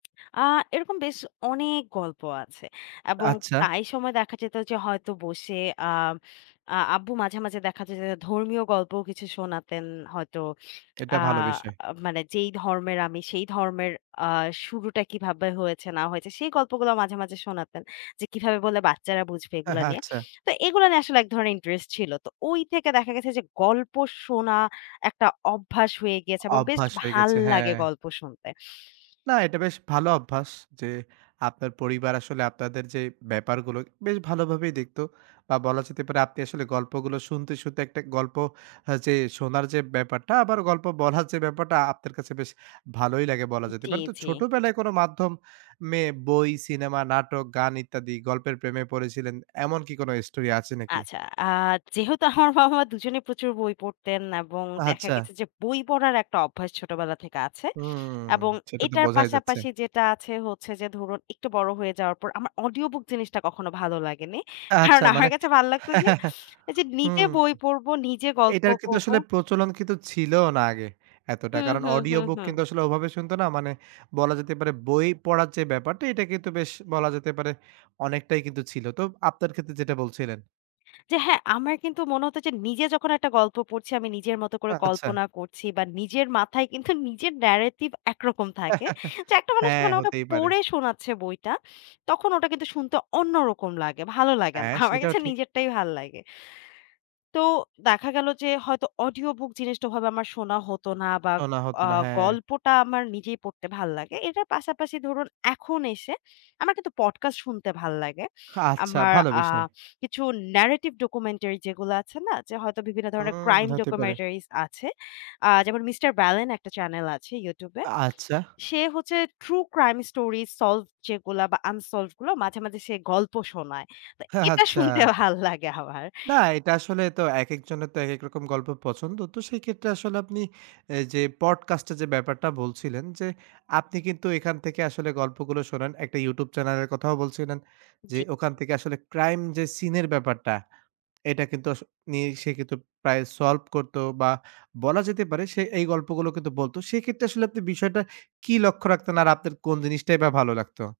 আ এরকম বেশ অনেক গল্প আছে। এবং আচ্ছা। প্রায় সময় দেখা যেত যে হয়তো বসে আ আ আব্বু মাঝে, মাঝে দেখা যায় যে ধর্মীয় গল্পও কিছু শোনাতেন হয়তো। এটা আ ভালো বিষয়। মানে যেই ধর্মের আমি সেই ধর্মের আ শুরুটা কিভাবে হয়েছে না হয়েছে সেই গল্পগুলো মাঝে, মাঝে শোনাতেন। যে কিভাবে বলে বাচ্চারা বুঝবে এগুলা নিয়ে। আচ্ছা। তো এগুলা নিয়ে আসলে এক ধরনের interest ছিল। তো ওই থেকে দেখা গেছে যে গল্প শোনা একটা অভ্যাস হয়ে গিয়েছে অ এবং বেশ অভ্যাস হয়ে গেছে। হ্যাঁ। ভাল্লাগে গল্প শুনতে। না, এটা বেশ ভালো অভ্যাস যে আপনার পরিবার আসলে আপনাদের যে ব্যাপারগুলো বেশ ভালোভাবেই দেখত। বা বলা যেতে পারে আপনি আসলে গল্পগুলো শুনতে শুনতে একটা গল্প আ যে শোনার যে ব্যাপারটা আবার গল্প বলার যে ব্যাপারটা আপনার কাছে বেশ ভালোই লাগে বলা যেতে জি, পারে। তো জি। ছোটবেলায় কোন মাধ্যম-মে বই, সিনেমা, নাটক, গান ইত্যাদি গল্পের প্রেমে পড়েছিলেন। এমন কি কোন story আছে নাকি? আচ্ছা। আ যেহেতু আমার বাবা মা দুজনেই প্রচুর বই পড়তেন এবং আ দেখা গেছে আচ্ছা। যে বই পড়ার একটা অভ্যাস ছোটবেলা থেকে আছে। হুম, এবং সেটা তো এটার বোঝাই যাচ্ছে। পাশাপাশি যেটা আছে হচ্ছে যে ধরুন একটু বড় হয়ে যাওয়ার পর আমার Audio book জিনিসটা কখনো ভালো লাগেনি। আ কারণ আচ্ছা। আমার মানে কাছে ভাল লাগতো যে এইযে নিজে হুম। বই পড়ব নিজে গল্প এইটার কিন্তু করব। আসলে প্রচলন কিন্তু ছিলও না আগে এতটা। হুম, কারণ হুম, অডিও হুম, বুক হুম। কিন্তু আসলে ওভাবে শুনতো না। মানে বলা যেতে পারে বই পড়ার যে ব্যাপারটা এটা কিন্তু বেশ বলা যেতে পারে অনেকটাই কিন্তু ছিল। তো আপনার ক্ষেত্রে যেটা বলছিলেন। হ্যাঁ, হ্যাঁ। আমার কিন্তু মনে হতো যে নিজে যখন একটা গল্প পড়ছি আমি নিজের মতো করে আচ্ছা। কল্পনা করছি বা নিজের মাথায় কিন্তু নিজের narrative একরকম থাকে। তো একটা মানুষ হ্যাঁ, মানে আমাকে হতেই পারে। পড়ে শোনাচ্ছে বইটা তখন ওটা কিন্তু শুনতে অন্যরকম লাগে। ভালো লাগেনা। হ্যাঁ, আমার কাছে সেটাও কিন্তু ঠিক। নিজেরটাই ভাল লাগে। তো দেখা গেল যে হয়তো audio book জিনিসটা ওভাবে আমার শোনা হতো না বা শোনা হতো আ না, হ্যাঁ। গল্পটা আমার নিজেই পড়তে ভাল লাগে। এটার পাশাপাশি ধরুন এখন এসে আমার কিন্তু podcast শুনতে ভাল্লাগে। আ আচ্ছা। আমার ভালো আ বিষয়। কিছু narrative documentary যেগুলো আছে না যে হয়তো বিভিন্ন ধরনের হুম, crime হতে পারে। documentaries আছে। আ যেমন 'mister Ballon' একটা channel আছে YouTube এ। আচ্ছা। সে হচ্ছে true crime story solve যেগুলা বা unsolved গুলো মাঝে, মাঝে সে গল্প শোনায়। তো এটা আচ্ছা। শুনতে ভাল্লাগে আমার। না, এটা আসলে তো একেকজনের তো একেক রকম গল্প পছন্দ। তো সেই ক্ষেত্রে আসলে আপনি এ যে podcast এর যে ব্যাপারটা বলছিলেন যে আপনি কিন্তু এখান থেকে আসলে গল্পগুলো শোনেন। একটা YouTube Channel এর কথাও বলছিলেন যে জি। ওখান থেকে আসলে crime যে seen এর ব্যাপারটা, এটা কিন্তু আস নিয়ে সে কিন্তু প্রায় solve করতো বা বলা যেতে পারে সে এই গল্পগুলো কিন্তু বলত। সেইক্ষেত্রে আসলে আপনি বিষয়টা কি লক্ষ্য রাখতেন আর আপনার কোন জিনিসটাই বা ভালো লাগতো?